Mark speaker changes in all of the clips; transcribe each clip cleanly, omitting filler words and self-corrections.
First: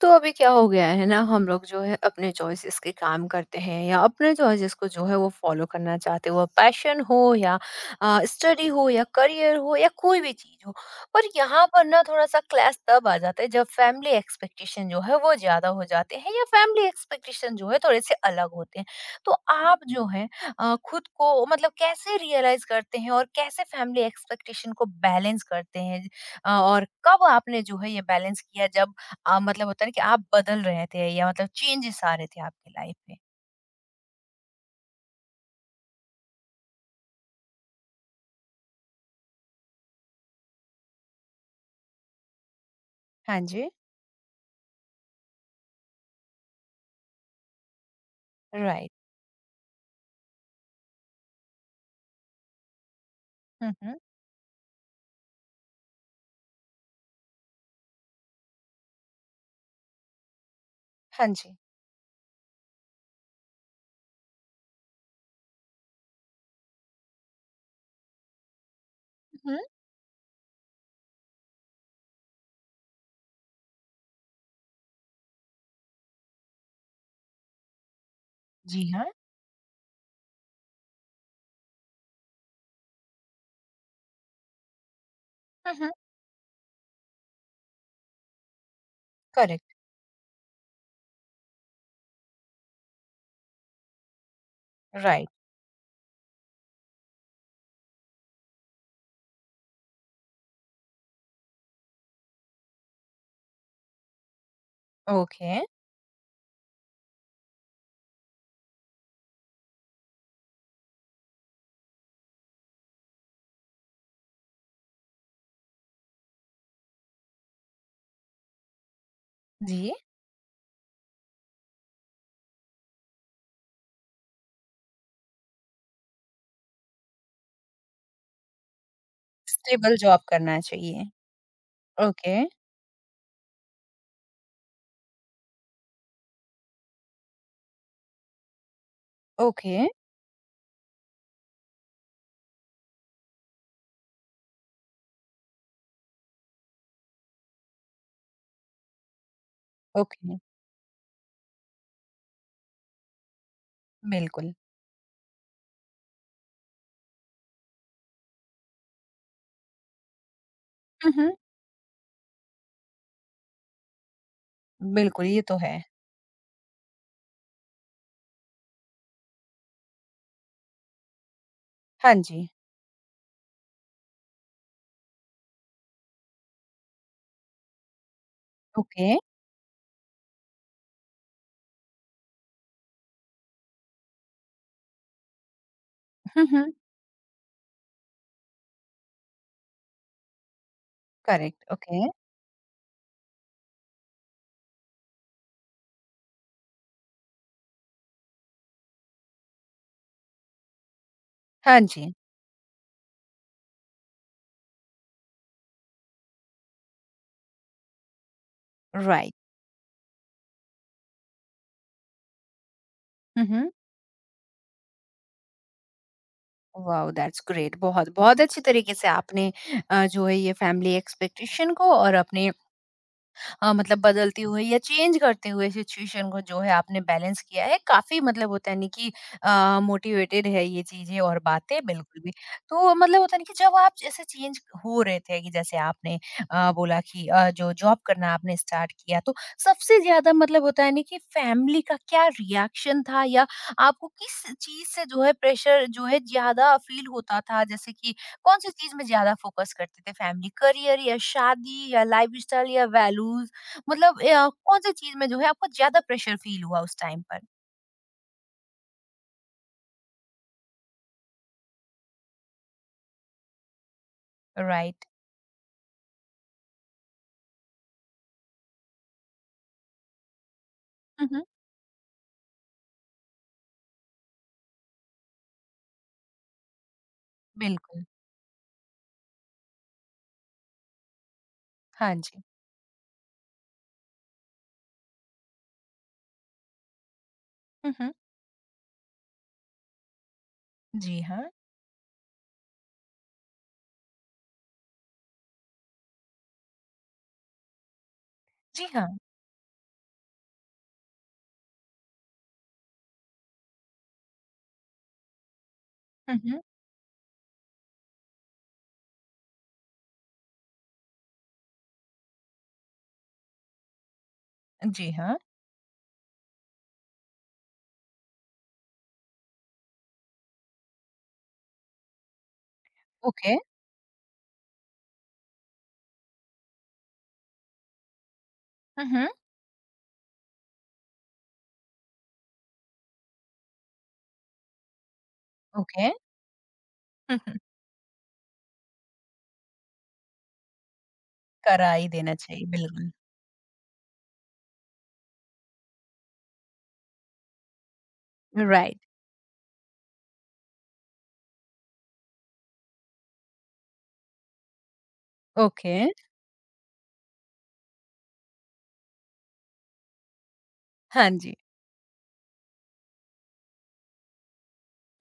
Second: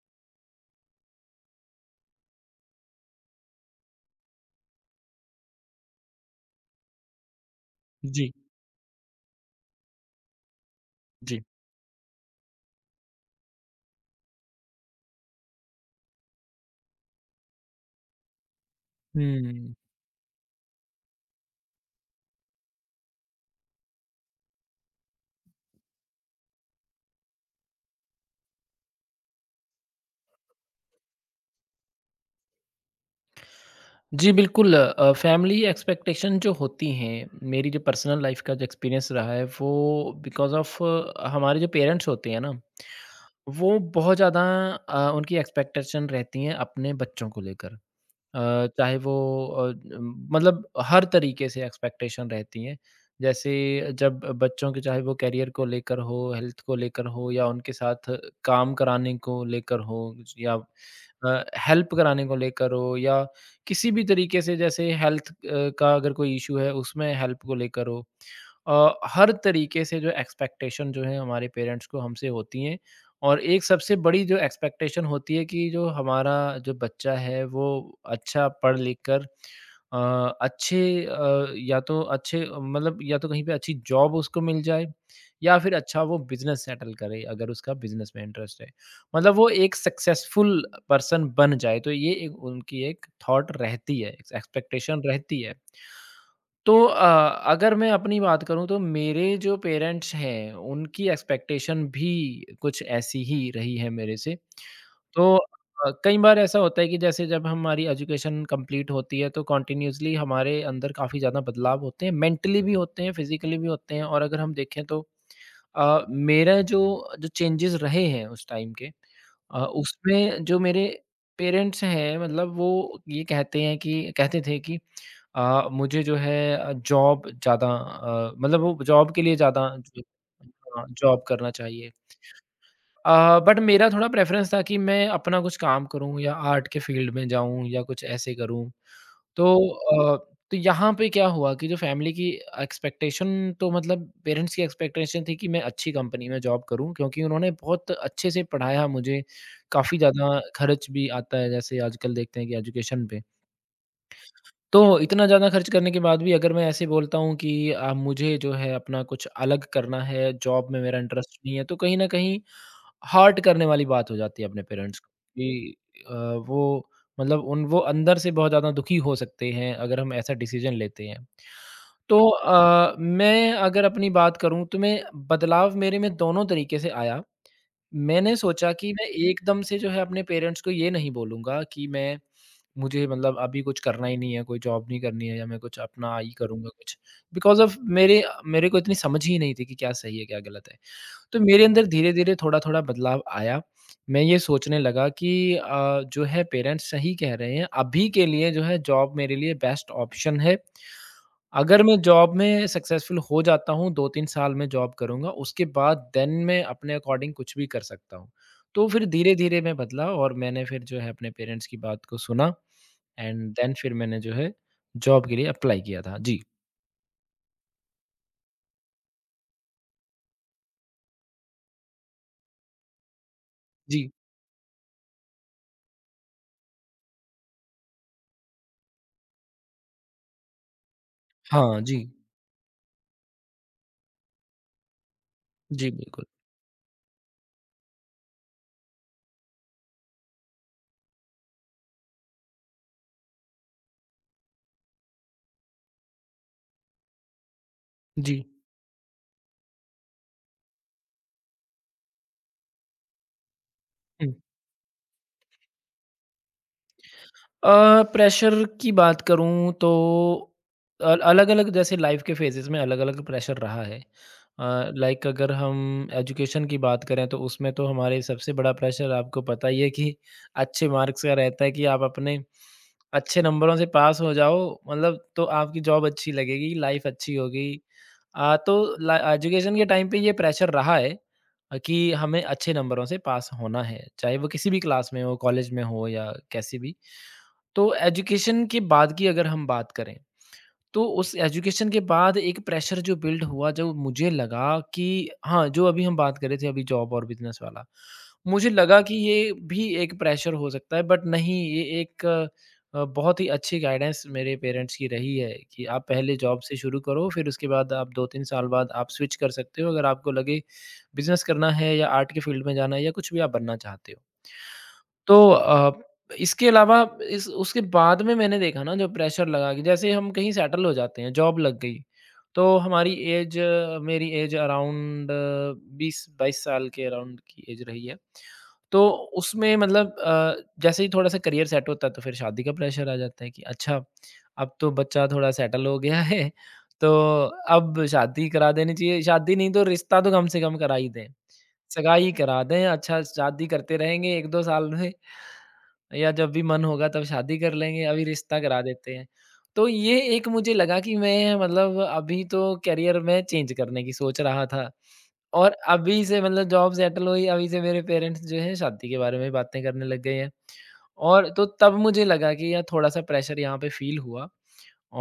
Speaker 1: तो अभी क्या हो गया है ना, हम लोग जो है अपने चॉइसेस के काम करते हैं या अपने चॉइसेस को जो है वो फॉलो करना चाहते हैं। वो पैशन हो या
Speaker 2: जी,
Speaker 1: स्टडी हो या करियर हो या कोई भी चीज हो, पर
Speaker 2: जी।
Speaker 1: यहाँ पर ना थोड़ा सा क्लैश तब आ जाता है जब फैमिली एक्सपेक्टेशन जो है वो ज्यादा हो जाते हैं या फैमिली एक्सपेक्टेशन जो है थोड़े से अलग होते हैं। तो
Speaker 2: हुँ।
Speaker 1: आप जो है खुद को मतलब कैसे रियलाइज करते हैं और कैसे फैमिली एक्सपेक्टेशन को बैलेंस करते हैं? और कब आपने जो है ये बैलेंस किया जब मतलब होता है ना कि आप बदल रहे थे या मतलब चेंजेस आ रहे थे आपकी लाइफ में।
Speaker 2: जी, बिल्कुल फैमिली एक्सपेक्टेशन जो होती हैं, मेरी जो पर्सनल लाइफ़ का जो एक्सपीरियंस रहा है, वो बिकॉज़ ऑफ़ हमारे जो पेरेंट्स होते हैं ना,
Speaker 1: हाँ जी।
Speaker 2: वो बहुत ज़्यादा उनकी एक्सपेक्टेशन रहती हैं अपने बच्चों को लेकर।
Speaker 1: राइट।
Speaker 2: चाहे वो मतलब हर तरीके से एक्सपेक्टेशन रहती हैं। जैसे
Speaker 1: हुँ, हुँ।
Speaker 2: जब बच्चों के चाहे वो करियर को लेकर हो, हेल्थ को लेकर हो या उनके साथ काम कराने को लेकर हो या
Speaker 1: हाँ
Speaker 2: अ,
Speaker 1: जी।
Speaker 2: हेल्प कराने को लेकर हो या किसी भी तरीके से जैसे हेल्थ का अगर कोई इश्यू है उसमें हेल्प को लेकर हो। हर
Speaker 1: हुँ,
Speaker 2: तरीके से जो एक्सपेक्टेशन जो है हमारे पेरेंट्स को हमसे होती हैं और एक सबसे बड़ी जो एक्सपेक्टेशन होती है कि जो हमारा जो बच्चा है वो अच्छा पढ़
Speaker 1: जी
Speaker 2: लिख
Speaker 1: हाँ।
Speaker 2: कर अ, अच्छे या तो अच्छे मतलब या तो कहीं पे अच्छी जॉब उसको मिल जाए या फिर
Speaker 1: हुँ, हुँ।
Speaker 2: अच्छा वो बिजनेस सेटल करे अगर उसका बिजनेस में इंटरेस्ट है। मतलब वो
Speaker 1: करेक्ट,
Speaker 2: एक सक्सेसफुल पर्सन बन जाए, तो ये एक उनकी एक थॉट रहती है, एक्सपेक्टेशन
Speaker 1: राइट।
Speaker 2: रहती है। तो अगर मैं अपनी बात करूँ तो मेरे जो पेरेंट्स हैं, उनकी एक्सपेक्टेशन भी कुछ ऐसी ही रही है मेरे से। तो
Speaker 1: ओके,
Speaker 2: कई बार ऐसा होता है कि जैसे जब हमारी एजुकेशन कंप्लीट होती है तो कंटिन्यूअसली हमारे अंदर काफ़ी ज़्यादा बदलाव होते हैं, मेंटली भी होते हैं, फिज़िकली भी होते हैं और अगर हम देखें तो मेरा जो जो चेंजेस रहे हैं उस टाइम के
Speaker 1: जी।
Speaker 2: उसमें जो मेरे पेरेंट्स हैं मतलब वो ये कहते थे कि मुझे जो है जॉब ज़्यादा मतलब वो जॉब के लिए ज़्यादा
Speaker 1: स्टेबल
Speaker 2: जो
Speaker 1: जॉब करना
Speaker 2: हाँ,
Speaker 1: चाहिए।
Speaker 2: जॉब करना चाहिए।
Speaker 1: ओके,
Speaker 2: बट मेरा थोड़ा प्रेफ़रेंस था कि मैं अपना कुछ काम करूँ या आर्ट के फ़ील्ड में जाऊँ या कुछ ऐसे करूँ। तो
Speaker 1: ओके।
Speaker 2: अ, तो यहाँ पे क्या हुआ कि जो फ़ैमिली की एक्सपेक्टेशन तो मतलब पेरेंट्स की एक्सपेक्टेशन थी कि मैं अच्छी कंपनी में जॉब करूँ क्योंकि उन्होंने बहुत अच्छे से पढ़ाया मुझे, काफ़ी
Speaker 1: ओके।
Speaker 2: ज़्यादा खर्च भी आता है जैसे आजकल देखते हैं कि एजुकेशन पे।
Speaker 1: बिल्कुल।
Speaker 2: तो इतना ज़्यादा खर्च करने के बाद भी अगर मैं ऐसे बोलता हूँ कि मुझे जो है अपना कुछ अलग करना है, जॉब में मेरा
Speaker 1: हुँ, हुँ।
Speaker 2: इंटरेस्ट नहीं है, तो कहीं न कहीं हर्ट करने वाली बात हो जाती है अपने पेरेंट्स को
Speaker 1: बिल्कुल, ये तो है।
Speaker 2: कि वो मतलब उन वो अंदर से बहुत ज़्यादा दुखी हो सकते हैं अगर हम ऐसा डिसीज़न लेते हैं।
Speaker 1: हाँ
Speaker 2: तो
Speaker 1: जी।
Speaker 2: मैं अगर अपनी बात करूँ तो मैं बदलाव मेरे में दोनों तरीके से आया। मैंने सोचा कि मैं
Speaker 1: ओके।
Speaker 2: एकदम से जो है अपने पेरेंट्स को ये नहीं बोलूँगा कि मैं मुझे मतलब अभी कुछ करना ही नहीं है, कोई जॉब नहीं करनी है या मैं कुछ अपना ही
Speaker 1: हुँ,
Speaker 2: करूँगा
Speaker 1: हुँ।
Speaker 2: कुछ। बिकॉज़ ऑफ़ मेरे मेरे को इतनी समझ ही नहीं थी कि क्या सही है, क्या गलत है। तो
Speaker 1: करेक्ट,
Speaker 2: मेरे अंदर
Speaker 1: ओके।
Speaker 2: धीरे-धीरे थोड़ा-थोड़ा बदलाव आया। मैं ये सोचने लगा कि अ, जो है पेरेंट्स सही कह रहे हैं, अभी के लिए जो है जॉब मेरे लिए बेस्ट ऑप्शन है।
Speaker 1: हाँ
Speaker 2: अगर मैं
Speaker 1: जी।
Speaker 2: जॉब में सक्सेसफुल हो जाता हूँ, 2-3 साल मैं जॉब करूँगा, उसके बाद देन मैं अपने अकॉर्डिंग कुछ भी कर सकता हूँ। तो फिर
Speaker 1: राइट।
Speaker 2: धीरे-धीरे मैं बदला और मैंने फिर जो है अपने पेरेंट्स की बात को सुना
Speaker 1: हुँ,
Speaker 2: एंड
Speaker 1: हुँ।
Speaker 2: देन फिर मैंने जो है जॉब के लिए अप्लाई किया था। जी,
Speaker 1: वाओ! That's great. बहुत, बहुत अच्छी तरीके से आपने जो है ये फैमिली एक्सपेक्टेशन को और अपने मतलब
Speaker 2: जी।
Speaker 1: बदलते हुए या चेंज करते हुए सिचुएशन को जो है आपने बैलेंस किया है। काफी मतलब होता है नहीं कि मोटिवेटेड है ये चीजें और बातें
Speaker 2: हाँ, जी।
Speaker 1: बिल्कुल भी। तो मतलब होता है नहीं कि जब आप जैसे चेंज हो रहे थे कि जैसे
Speaker 2: जी,
Speaker 1: आपने
Speaker 2: बिल्कुल।
Speaker 1: बोला कि जो जॉब करना आपने स्टार्ट किया, तो सबसे ज्यादा मतलब होता है नहीं कि फैमिली का क्या रिएक्शन था, या आपको किस चीज से जो है प्रेशर जो है ज्यादा फील होता था? जैसे कि
Speaker 2: जी।
Speaker 1: कौन सी चीज में ज्यादा फोकस करते थे फैमिली, करियर या शादी या लाइफ स्टाइल, या वैल्यूज, मतलब
Speaker 2: हुँ।
Speaker 1: कौन-सी चीज़ में जो है आपको ज़्यादा प्रेशर फ़ील हुआ उस टाइम पर?
Speaker 2: प्रेशर की बात करूँ तो अल अलग-अलग जैसे लाइफ़ के फ़ेज़ेज़ में अलग-अलग प्रेशर रहा है।
Speaker 1: राइट।
Speaker 2: लाइक अगर हम एजुकेशन की बात करें तो उसमें तो हमारे सबसे बड़ा प्रेशर आपको पता ही है कि अच्छे मार्क्स
Speaker 1: हुँ,
Speaker 2: का
Speaker 1: हुँ।
Speaker 2: रहता है कि आप अपने अच्छे नंबरों से पास हो जाओ मतलब तो आपकी जॉब अच्छी लगेगी, लाइफ़ अच्छी होगी।
Speaker 1: बिल्कुल।
Speaker 2: अ, तो ला एजुकेशन के टाइम पे ये प्रेशर रहा है कि
Speaker 1: हाँ
Speaker 2: हमें
Speaker 1: जी।
Speaker 2: अच्छे नंबरों से पास होना है, चाहे वो किसी भी क्लास में हो, कॉलेज में हो या कैसी भी। तो
Speaker 1: हुँ, हुँ।
Speaker 2: एजुकेशन के बाद की अगर हम बात करें, तो
Speaker 1: जी
Speaker 2: उस
Speaker 1: हाँ।
Speaker 2: एजुकेशन के बाद एक प्रेशर जो बिल्ड हुआ, जो मुझे लगा कि हाँ, जो अभी हम बात कर रहे थे अभी जॉब और बिज़नेस वाला। मुझे
Speaker 1: जी
Speaker 2: लगा
Speaker 1: हाँ।
Speaker 2: कि ये भी एक प्रेशर हो सकता है बट नहीं, ये एक बहुत ही अच्छी गाइडेंस मेरे पेरेंट्स की रही है कि आप पहले
Speaker 1: हुँ,
Speaker 2: जॉब
Speaker 1: हुँ।
Speaker 2: से शुरू करो, फिर उसके बाद आप 2-3 साल बाद आप स्विच कर सकते हो, अगर आपको लगे बिज़नेस करना है या आर्ट के फील्ड में जाना है या कुछ भी आप बनना चाहते हो।
Speaker 1: जी हाँ।
Speaker 2: तो इसके अलावा इस उसके बाद में मैंने देखा ना जब प्रेशर लगा कि जैसे हम कहीं सेटल हो जाते हैं, जॉब लग गई, तो हमारी
Speaker 1: ओके।
Speaker 2: एज मेरी एज अराउंड 20-22 साल के अराउंड की एज रही है।
Speaker 1: हुँ,
Speaker 2: तो
Speaker 1: हुँ।
Speaker 2: उसमें मतलब जैसे ही थोड़ा-सा करियर सेट होता है तो फिर शादी का प्रेशर आ जाता है कि अच्छा, अब तो बच्चा थोड़ा सेटल हो
Speaker 1: ओके।
Speaker 2: गया है, तो
Speaker 1: हुँ, हुँ।
Speaker 2: अब शादी करा देनी चाहिए। शादी नहीं तो रिश्ता तो कम से कम करा ही दें,
Speaker 1: करा ही
Speaker 2: सगाई
Speaker 1: देना
Speaker 2: करा
Speaker 1: चाहिए,
Speaker 2: दें।
Speaker 1: बिल्कुल।
Speaker 2: अच्छा शादी करते रहेंगे 1-2 साल में या जब भी मन होगा तब शादी कर लेंगे, अभी रिश्ता करा
Speaker 1: राइट।
Speaker 2: देते हैं। तो ये एक मुझे लगा कि मैं मतलब अभी तो करियर में चेंज करने की सोच रहा था और
Speaker 1: ओके।
Speaker 2: अभी से मतलब जॉब सेटल हुई, अभी से मेरे पेरेंट्स जो हैं शादी के बारे में बातें करने लग गए हैं।
Speaker 1: हाँ
Speaker 2: और
Speaker 1: जी।
Speaker 2: तो तब मुझे लगा कि यार थोड़ा-सा प्रेशर यहाँ पे फ़ील हुआ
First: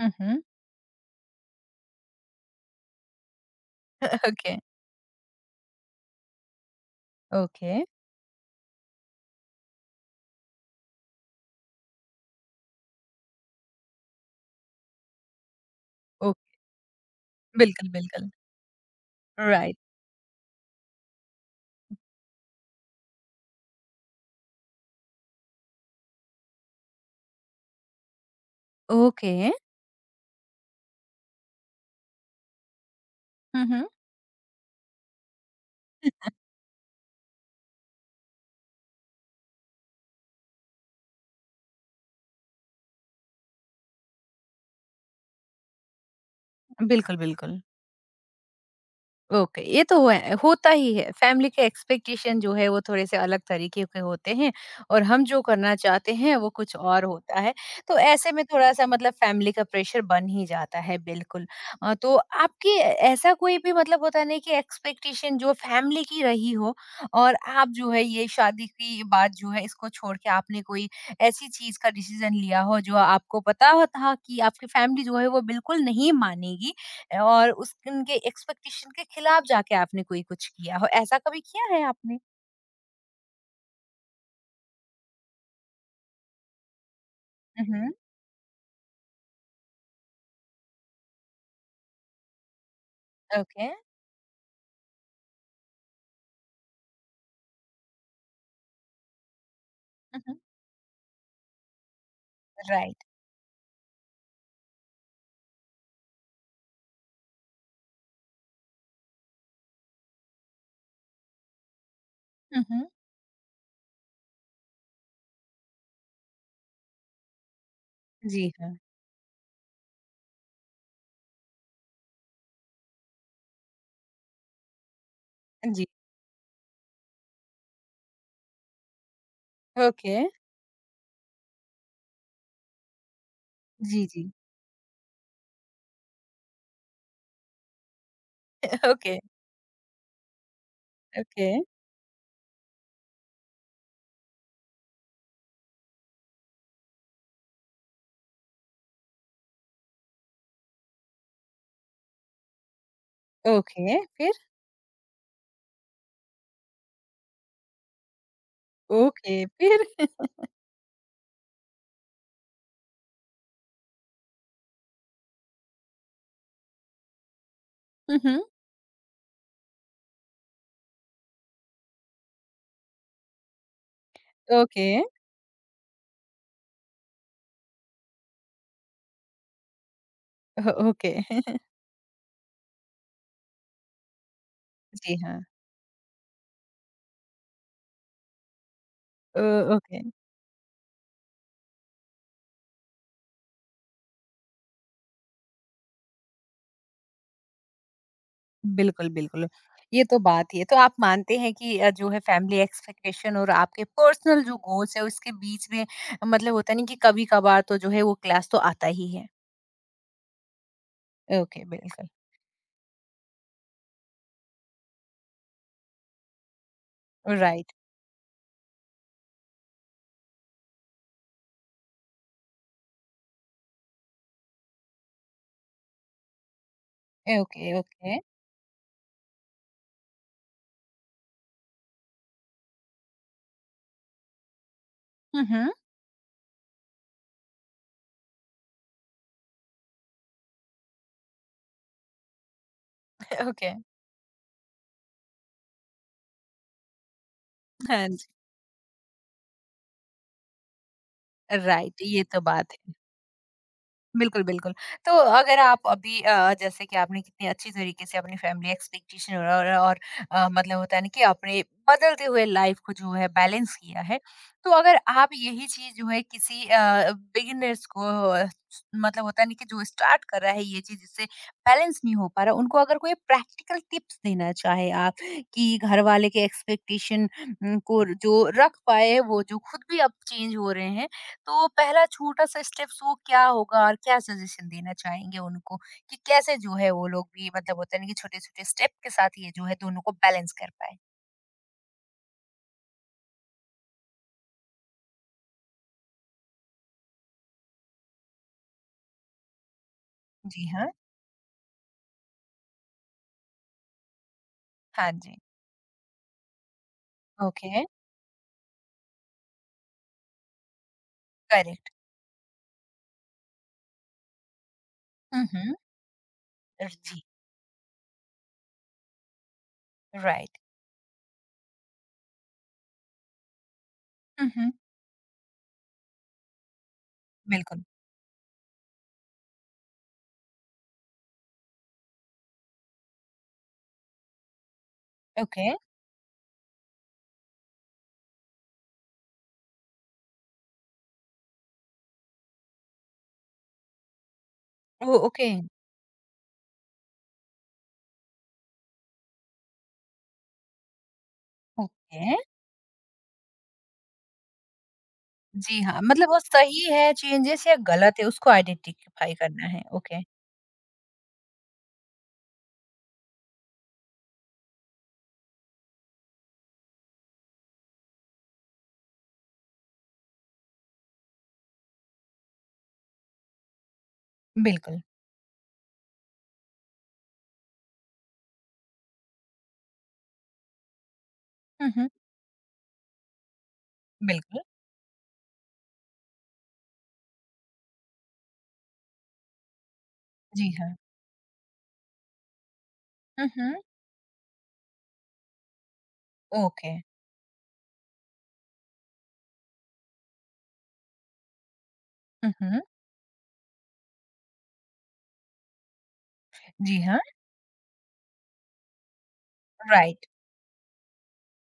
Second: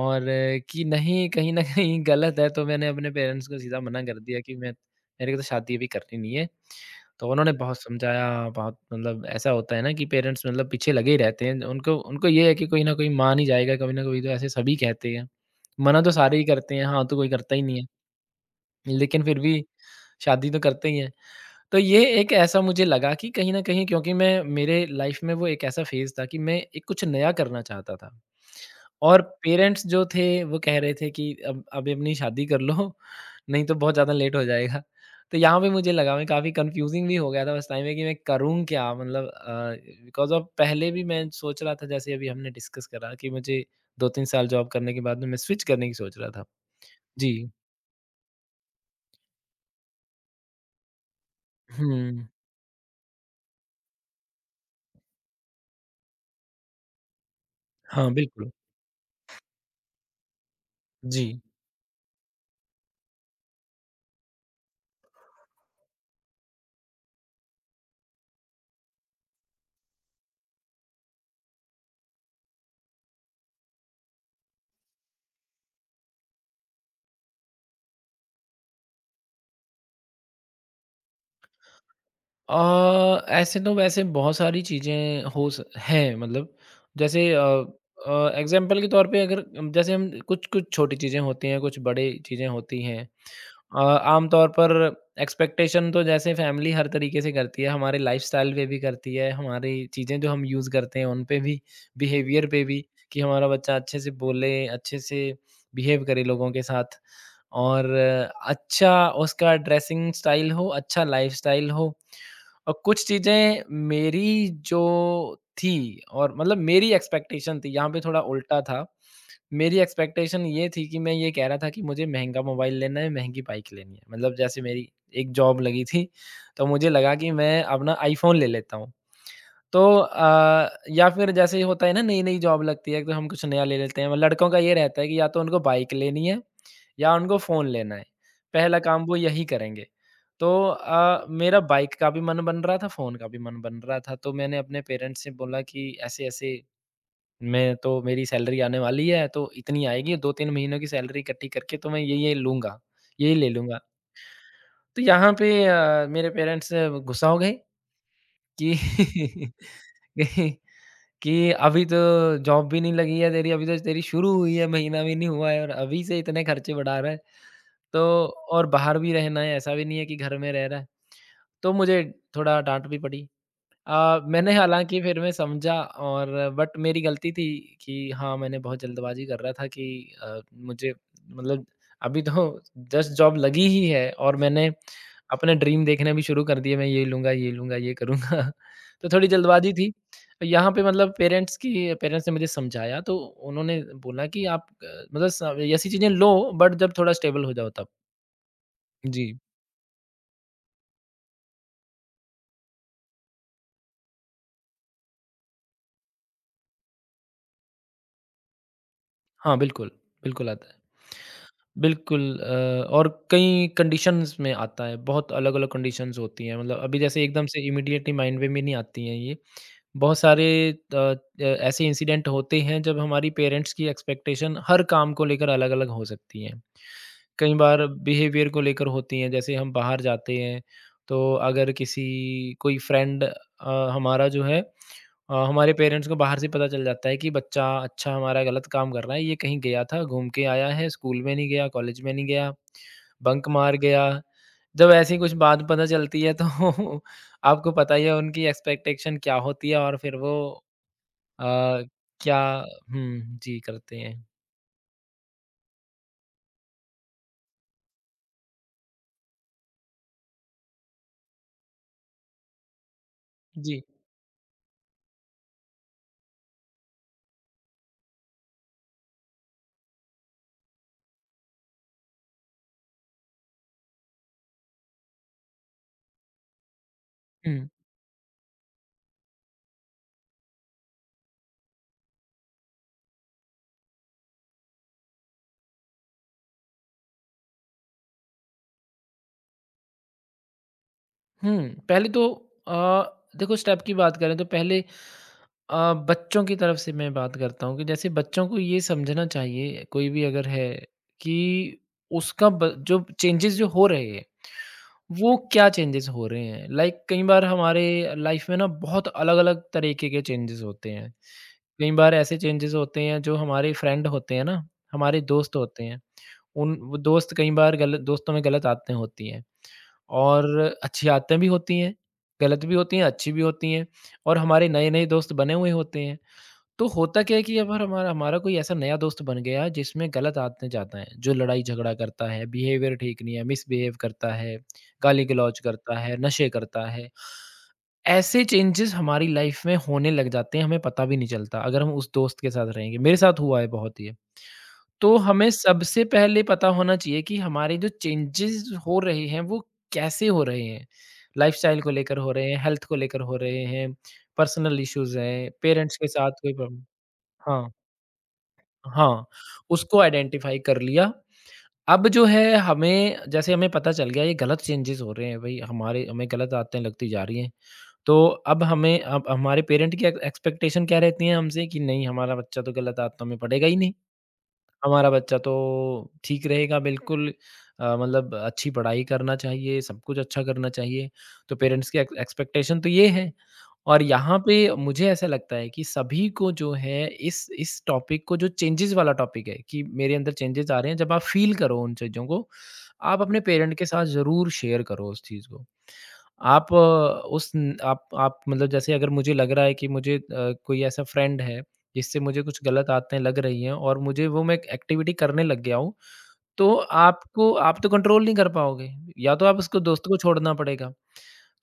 Speaker 1: हुँ,
Speaker 2: और
Speaker 1: हुँ।
Speaker 2: कि नहीं कहीं न कहीं गलत है, तो मैंने अपने पेरेंट्स को सीधा मना कर दिया कि
Speaker 1: ओके।
Speaker 2: मैं मेरे को तो शादी अभी करनी नहीं है। तो उन्होंने
Speaker 1: ओके।
Speaker 2: बहुत समझाया, बहुत मतलब ऐसा होता है ना कि पेरेंट्स मतलब पीछे लगे ही रहते हैं। उनको उनको ये है कि कोई न कोई मान ही जाएगा, कभी न कभी तो ऐसे सभी कहते हैं। मना तो
Speaker 1: ओक
Speaker 2: सारे ही करते हैं, हाँ, तो कोई करता ही नहीं है।
Speaker 1: बिल्कुल, बिल्कुल।
Speaker 2: लेकिन फिर भी
Speaker 1: राइट।
Speaker 2: शादी तो करते ही हैं। तो ये एक ऐसा मुझे लगा कि कहीं न कहीं क्योंकि मैं मेरे लाइफ़ में वो एक ऐसा फेज़ था कि मैं एक कुछ नया करना चाहता था। और
Speaker 1: ओके।
Speaker 2: पेरेंट्स जो थे वो कह रहे थे कि अब अभी अपनी शादी कर लो,
Speaker 1: हुँ,
Speaker 2: नहीं तो
Speaker 1: हुँ।
Speaker 2: बहुत ज़्यादा लेट हो जाएगा। तो यहाँ पे मुझे लगा मैं काफ़ी कन्फ्यूज़िंग भी हो गया था उस टाइम में कि मैं करूँ क्या? मतलब बिकॉज़ ऑफ पहले भी मैं सोच रहा था जैसे अभी हमने डिस्कस करा कि मुझे 2-3 साल जॉब करने के बाद में मैं स्विच करने की सोच रहा था।
Speaker 1: बिल्कुल,
Speaker 2: जी।
Speaker 1: बिल्कुल। ओके, ये तो होता ही है। फैमिली के
Speaker 2: हुँ।
Speaker 1: एक्सपेक्टेशन जो है वो थोड़े से अलग तरीके के होते हैं, और हम जो करना चाहते हैं वो कुछ और होता है। तो
Speaker 2: हाँ,
Speaker 1: ऐसे में
Speaker 2: बिल्कुल।
Speaker 1: थोड़ा सा मतलब फैमिली का प्रेशर बन ही जाता है,
Speaker 2: जी।
Speaker 1: बिल्कुल। तो आपकी ऐसा कोई भी मतलब होता नहीं कि एक्सपेक्टेशन जो फैमिली की रही हो, और आप जो है ये शादी की बात जो है इसको छोड़ के आपने कोई ऐसी चीज का डिसीजन लिया हो जो आपको पता हो था कि आपकी फैमिली जो है वो बिल्कुल नहीं मानेगी, और उस उनके एक्सपेक्टेशन के खिलाफ जाके आपने कोई कुछ किया हो, ऐसा कभी किया है आपने?
Speaker 2: ऐसे तो वैसे बहुत सारी चीज़ें हो स हैं मतलब जैसे
Speaker 1: उहुँ।
Speaker 2: एग्ज़ाम्पल के तौर पे अगर जैसे हम कुछ-कुछ छोटी चीज़ें होती हैं, कुछ बड़ी चीज़ें होती हैं।
Speaker 1: ओके।
Speaker 2: आमतौर पर एक्सपेक्टेशन तो जैसे फैमिली हर तरीके से करती है, हमारे लाइफ़स्टाइल पे भी करती है, हमारी चीज़ें जो
Speaker 1: उहुँ।
Speaker 2: हम यूज़ करते हैं उन पे भी, बिहेवियर पे भी
Speaker 1: राइट।
Speaker 2: कि हमारा बच्चा अच्छे से बोले, अच्छे से बिहेव करे लोगों के साथ और अच्छा उसका ड्रेसिंग स्टाइल हो, अच्छा लाइफ़स्टाइल हो। और
Speaker 1: उहुँ।
Speaker 2: कुछ चीज़ें मेरी जो थी और मतलब मेरी एक्सपेक्टेशन थी, यहाँ पे थोड़ा
Speaker 1: जी
Speaker 2: उल्टा
Speaker 1: हाँ।
Speaker 2: था। मेरी एक्सपेक्टेशन ये थी कि मैं ये कह रहा था कि मुझे महँगा मोबाइल लेना है, महँगी बाइक लेनी है। मतलब जैसे मेरी एक जॉब लगी
Speaker 1: जी।
Speaker 2: थी, तो मुझे लगा कि मैं अपना आईफ़ोन ले लेता हूँ। तो
Speaker 1: ओके।
Speaker 2: या फिर जैसे ही होता है ना नई-नई जॉब लगती है तो हम कुछ नया ले लेते
Speaker 1: जी,
Speaker 2: हैं। मतलब
Speaker 1: जी।
Speaker 2: लड़कों का ये रहता है कि या तो उनको बाइक लेनी है या उनको फ़ोन लेना है। पहला काम वो
Speaker 1: ओके।
Speaker 2: यही करेंगे। तो
Speaker 1: ओके,
Speaker 2: मेरा बाइक का भी मन बन रहा था, फ़ोन का भी मन बन रहा था। तो मैंने अपने पेरेंट्स से बोला कि ऐसे-ऐसे मैं तो मेरी सैलरी आने वाली है, तो इतनी आएगी 2-3 महीनों की सैलरी इकट्ठी करके तो मैं ये-ये लूँगा, यही ले लूँगा।
Speaker 1: ओके, फिर?
Speaker 2: तो यहाँ पे मेरे पेरेंट्स गुस्सा हो गए कि
Speaker 1: ओके, फिर?
Speaker 2: कि कि अभी तो जॉब भी नहीं लगी है तेरी, अभी तो तेरी शुरू हुई है, महीना भी नहीं हुआ है और अभी से इतने खर्चे बढ़ा रहा है। तो
Speaker 1: उहुँ।
Speaker 2: और बाहर भी रहना है, ऐसा भी नहीं है कि घर में रह रहा है। तो मुझे थोड़ा डाँट भी पड़ी। मैंने
Speaker 1: ओके,
Speaker 2: हालाँकि फिर मैं समझा और बट मेरी गलती थी कि हाँ, मैंने बहुत जल्दबाज़ी कर रहा था कि
Speaker 1: ओ
Speaker 2: मुझे
Speaker 1: ओके।
Speaker 2: मतलब अभी तो जस्ट जॉब लगी ही है और मैंने
Speaker 1: जी हाँ।
Speaker 2: अपने ड्रीम देखने भी शुरू कर दिए, मैं ये लूँगा, ये लूँगा, ये करूँगा। तो थोड़ी
Speaker 1: ओ
Speaker 2: जल्दबाज़ी थी।
Speaker 1: ओके।
Speaker 2: यहाँ पे मतलब पेरेंट्स ने मुझे समझाया तो उन्होंने बोला कि आप मतलब स ऐसी चीज़ें लो बट जब थोड़ा स्टेबल हो जाओ तब।
Speaker 1: बिल्कुल,
Speaker 2: जी।
Speaker 1: बिल्कुल। ये तो बात ही है। तो आप मानते हैं कि जो है फैमिली एक्सपेक्टेशन और आपके पर्सनल जो गोल्स है उसके बीच में मतलब होता नहीं कि कभी-कभार तो जो है वो क्लैश तो आता ही है।
Speaker 2: हाँ, बिल्कुल। बिल्कुल आता है।
Speaker 1: ओके, बिल्कुल।
Speaker 2: बिल्कुल और कई कंडीशंस में आता है, बहुत अलग-अलग कंडीशंस होती हैं, मतलब अभी जैसे एकदम से
Speaker 1: राइट,
Speaker 2: इमीडिएटली माइंड में भी नहीं आती हैं ये। बहुत सारे अ अ, ऐसे इंसिडेंट होते हैं जब हमारी पेरेंट्स की एक्सपेक्टेशन हर काम को लेकर अलग-अलग हो सकती हैं। कई
Speaker 1: ओके,
Speaker 2: बार
Speaker 1: ओके।
Speaker 2: बिहेवियर को लेकर होती हैं, जैसे हम बाहर जाते हैं, तो अगर किसी कोई फ्रेंड हमारा जो है
Speaker 1: हुँ, हुँ,
Speaker 2: हमारे पेरेंट्स को बाहर से पता चल जाता है कि बच्चा अच्छा हमारा गलत काम कर रहा है, ये कहीं गया था, घूम के आया है, स्कूल में नहीं गया, कॉलेज में नहीं गया, बंक
Speaker 1: ओके,
Speaker 2: मार गया। जब ऐसी कुछ बात पता चलती है तो आपको पता ही
Speaker 1: हाँ
Speaker 2: है
Speaker 1: जी,
Speaker 2: उनकी एक्सपेक्टेशन क्या होती है और फिर वो अ,
Speaker 1: राइट, ये
Speaker 2: क्या
Speaker 1: तो बात
Speaker 2: हुँ, जी, करते हैं।
Speaker 1: बिल्कुल, बिल्कुल। तो अगर आप अभी जैसे कि आपने कितनी अच्छी तरीके से अपनी फैमिली एक्सपेक्टेशन और मतलब होता है ना कि आपने बदलते हुए लाइफ़ को जो है बैलेंस
Speaker 2: जी।
Speaker 1: किया है। तो अगर आप यही चीज़ जो है किसी बिगिनर्स को, अ, मतलब होता है ना कि जो स्टार्ट कर रहा है ये चीज़ जिससे बैलेंस नहीं हो पा रहा, उनको अगर कोई प्रैक्टिकल टिप्स देना चाहे आप कि घर वाले के एक्सपेक्टेशन
Speaker 2: हुँ,
Speaker 1: को जो रख पाए, वो जो खुद भी अब चेंज हो रहे हैं। तो पहला छोटा-सा स्टेप्स वो क्या होगा और क्या सजेशन देना चाहेंगे उनको, कि कैसे जो है वो लोग भी मतलब होता है ना कि छोटे-छोटे स्टेप के साथ ये जो है दोनों को बैलेंस कर पाएँ?
Speaker 2: हुँ, पहले तो अ, देखो स्टेप की बात करें तो पहले बच्चों की तरफ से मैं बात करता हूँ कि जैसे बच्चों को ये समझना चाहिए कोई भी अगर
Speaker 1: जी
Speaker 2: है
Speaker 1: हाँ।
Speaker 2: कि उसका ब जो चेंजेस जो हो रहे हैं,
Speaker 1: हाँ
Speaker 2: वो
Speaker 1: जी।
Speaker 2: क्या चेंजेस हो रहे हैं। लाइक कई बार
Speaker 1: ओके,
Speaker 2: हमारे लाइफ में ना बहुत अलग-अलग तरीके के चेंजेस होते हैं।
Speaker 1: करेक्ट।
Speaker 2: कई बार ऐसे चेंजेस होते हैं जो हमारे फ्रेंड होते हैं ना, हमारे
Speaker 1: हुँ,
Speaker 2: दोस्त
Speaker 1: हुँ।
Speaker 2: होते हैं, उन
Speaker 1: र
Speaker 2: वो
Speaker 1: जी,
Speaker 2: दोस्त कई बार गलत दोस्तों में गलत आदतें होती हैं और
Speaker 1: राइट।
Speaker 2: अच्छी आदतें भी होती हैं, गलत भी होती हैं, अच्छी भी होती हैं और
Speaker 1: हुँ,
Speaker 2: हमारे
Speaker 1: हुँ,
Speaker 2: नए-नए दोस्त बने हुए होते हैं। तो होता क्या है कि अगर
Speaker 1: बिल्कुल।
Speaker 2: हमारा हमारा कोई ऐसा नया दोस्त बन गया है जिसमें गलत आदतें जाता है, जो लड़ाई झगड़ा करता है, बिहेवियर ठीक नहीं है, मिसबिहेव करता है, गाली-गलौज
Speaker 1: ओके।
Speaker 2: करता है, नशे करता है। ऐसे चेंजेस हमारी लाइफ में होने लग जाते हैं, हमें पता भी नहीं चलता अगर हम उस दोस्त के साथ रहेंगे। मेरे साथ हुआ है बहुत ये।
Speaker 1: ओह!
Speaker 2: तो हमें
Speaker 1: ओके,
Speaker 2: सबसे पहले पता होना चाहिए कि हमारे जो चेंजेस हो रहे हैं वो कैसे हो रहे हैं? लाइफ़स्टाइल को लेकर हो
Speaker 1: ओके।
Speaker 2: रहे हैं, हेल्थ को लेकर हो रहे हैं, पर्सनल इश्यूज़ हैं,
Speaker 1: जी
Speaker 2: पेरेंट्स
Speaker 1: हाँ,
Speaker 2: के
Speaker 1: मतलब
Speaker 2: साथ
Speaker 1: वो
Speaker 2: कोई प्रॉब्लम।
Speaker 1: सही है चेंजेस
Speaker 2: हाँ,
Speaker 1: या गलत है उसको
Speaker 2: हाँ,
Speaker 1: आइडेंटिफाई करना है।
Speaker 2: उसको
Speaker 1: ओके,
Speaker 2: आइडेंटिफ़ाई कर लिया। अब जो है हमें जैसे हमें पता चल गया ये गलत चेंजेज़ हो रहे हैं भई हमारे हमें गलत आदतें लगती जा रही हैं। तो अब हमारे पेरेंट की एक्सपेक्टेशन क्या रहती है हमसे कि नहीं हमारा बच्चा तो गलत आदतों में पड़ेगा ही नहीं।
Speaker 1: बिल्कुल।
Speaker 2: हमारा बच्चा तो ठीक रहेगा बिल्कुल। मतलब अच्छी पढ़ाई करना चाहिए, सब कुछ अच्छा करना चाहिए, तो पेरेंट्स
Speaker 1: हुँ,
Speaker 2: की
Speaker 1: हुँ,
Speaker 2: एक्सपेक्टेशन तो ये है। और यहाँ पे
Speaker 1: बिल्कुल।
Speaker 2: मुझे ऐसा लगता है कि सभी को जो है इस टॉपिक को जो चेंजेज़ वाला टॉपिक है कि मेरे अंदर
Speaker 1: जी
Speaker 2: चेंजेज़ आ रहे
Speaker 1: हाँ।
Speaker 2: हैं, जब आप फ़ील करो उन चीज़ों को, आप अपने
Speaker 1: हुँ,
Speaker 2: पेरेंट
Speaker 1: हुँ,
Speaker 2: के साथ ज़रूर शेयर करो उस चीज़ को। आप
Speaker 1: ओके।
Speaker 2: उस न आप आप मतलब जैसे अगर मुझे लग रहा है कि मुझे कोई ऐसा फ्रेंड है, जिससे मुझे
Speaker 1: हुँ,
Speaker 2: कुछ
Speaker 1: हुँ,
Speaker 2: गलत आदतें लग रही हैं और मुझे वो मैं एक एक्टिविटी करने लग गया हूँ, तो
Speaker 1: जी हाँ,
Speaker 2: आपको आप तो कंट्रोल नहीं कर पाओगे, या तो आप उसको दोस्त को
Speaker 1: राइट।
Speaker 2: छोड़ना पड़ेगा।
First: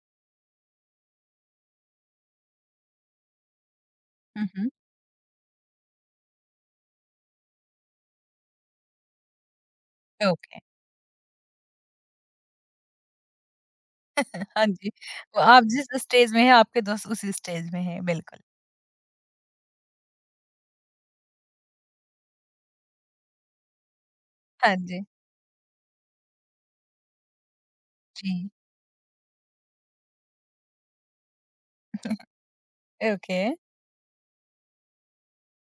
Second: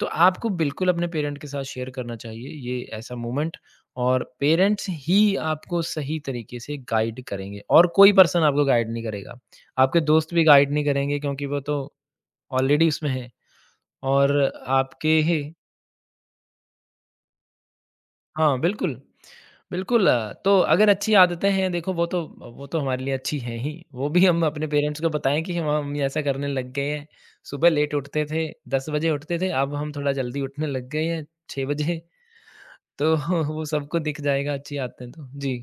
Speaker 2: तो आपको बिल्कुल अपने पेरेंट के साथ शेयर करना चाहिए ये ऐसा मोमेंट और
Speaker 1: हुँ, हुँ,
Speaker 2: पेरेंट्स ही आपको सही तरीके से गाइड करेंगे और कोई पर्सन आपको गाइड नहीं करेगा। आपके दोस्त भी
Speaker 1: ओके।
Speaker 2: गाइड नहीं करेंगे क्योंकि वो तो ऑलरेडी उसमें हैं और
Speaker 1: हाँ जी,
Speaker 2: आपके
Speaker 1: वो
Speaker 2: ही।
Speaker 1: आप जिस स्टेज में हैं, आपके दोस्त उसी स्टेज में हैं, बिल्कुल।
Speaker 2: हाँ, बिल्कुल। बिल्कुल। तो अगर अच्छी आदतें हैं देखो वो तो हमारे लिए अच्छी हैं ही। वो भी हम अपने
Speaker 1: हाँ
Speaker 2: पेरेंट्स
Speaker 1: जी,
Speaker 2: को बताएँ कि हम ऐसा करने लग गए हैं। सुबह लेट उठते थे,
Speaker 1: जी,
Speaker 2: 10 बजे उठते थे, अब हम थोड़ा जल्दी उठने लग गए हैं 6 बजे। तो
Speaker 1: ओके।
Speaker 2: वो सबको दिख जाएगा अच्छी आदतें तो। जी।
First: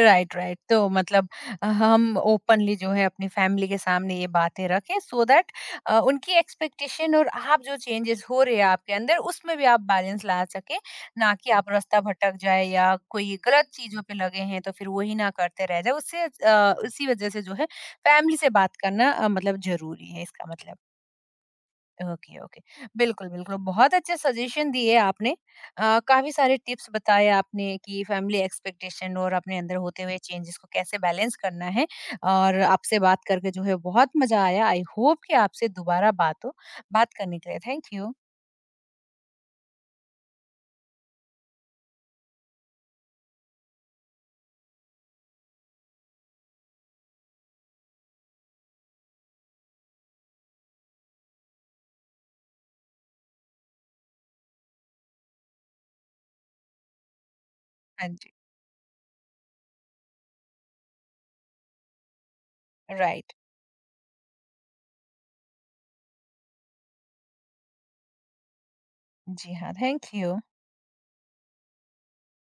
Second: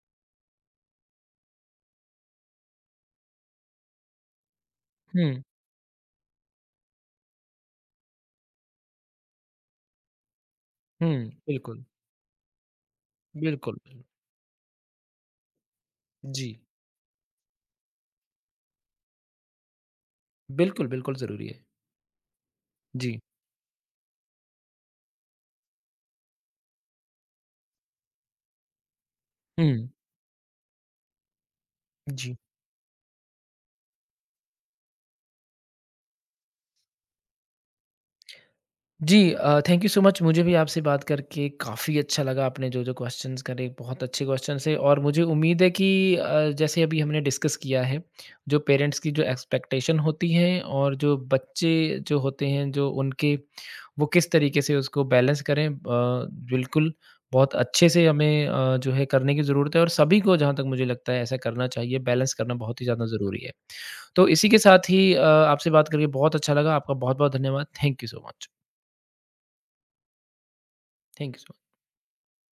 Speaker 1: Right, right. तो मतलब हम ओपनली जो है अपनी फैमिली के सामने ये बातें रखें, सो
Speaker 2: हुँ,
Speaker 1: दैट उनकी एक्सपेक्टेशन और आप जो चेंजेज़ हो रहे हैं आपके अंदर, उसमें भी आप बैलेंस ला सकें,
Speaker 2: हुँ,
Speaker 1: ना कि आप
Speaker 2: बिल्कुल,
Speaker 1: रास्ता भटक जाएँ या कोई गलत
Speaker 2: बिल्कुल,
Speaker 1: चीज़ों
Speaker 2: बिल्कुल।
Speaker 1: पे लगे हैं, तो फिर वही ना करते रह जाएँ। उससे
Speaker 2: जी,
Speaker 1: उसी वजह से जो है फैमिली से बात करना मतलब ज़रूरी है, इसका मतलब।
Speaker 2: बिल्कुल, बिल्कुल ज़रूरी है।
Speaker 1: ओके, ओके,
Speaker 2: जी।
Speaker 1: बिल्कुल, बिल्कुल। बहुत अच्छे सजेशन दिए आपने। काफी सारे टिप्स बताए आपने कि फैमिली एक्सपेक्टेशन और अपने अंदर
Speaker 2: हुँ,
Speaker 1: होते हुए चेंजेस को कैसे बैलेंस करना है,
Speaker 2: जी।
Speaker 1: और आपसे बात करके जो है बहुत मजा आया। आई होप कि आपसे दोबारा बात हो। बात करने के लिए थैंक यू।
Speaker 2: जी थैंक यू सो मच मुझे भी आपसे बात करके काफ़ी अच्छा लगा आपने जो जो क्वेश्चंस करे बहुत अच्छे क्वेश्चंस है और मुझे उम्मीद है कि जैसे अभी हमने डिस्कस किया है जो पेरेंट्स की जो एक्सपेक्टेशन होती है और जो बच्चे जो होते हैं जो उनके वो किस तरीके से उसको बैलेंस करें। बिल्कुल बहुत अच्छे से
Speaker 1: हाँ जी।
Speaker 2: हमें जो है करने की ज़रूरत है और सभी को जहाँ तक मुझे लगता है ऐसा करना चाहिए बैलेंस करना बहुत ही ज़्यादा
Speaker 1: राइट।
Speaker 2: ज़रूरी है। तो इसी के साथ ही आपसे बात करके बहुत अच्छा लगा आपका बहुत बहुत धन्यवाद थैंक यू सो मच।
Speaker 1: जी हाँ, thank you.
Speaker 2: Thank you so much.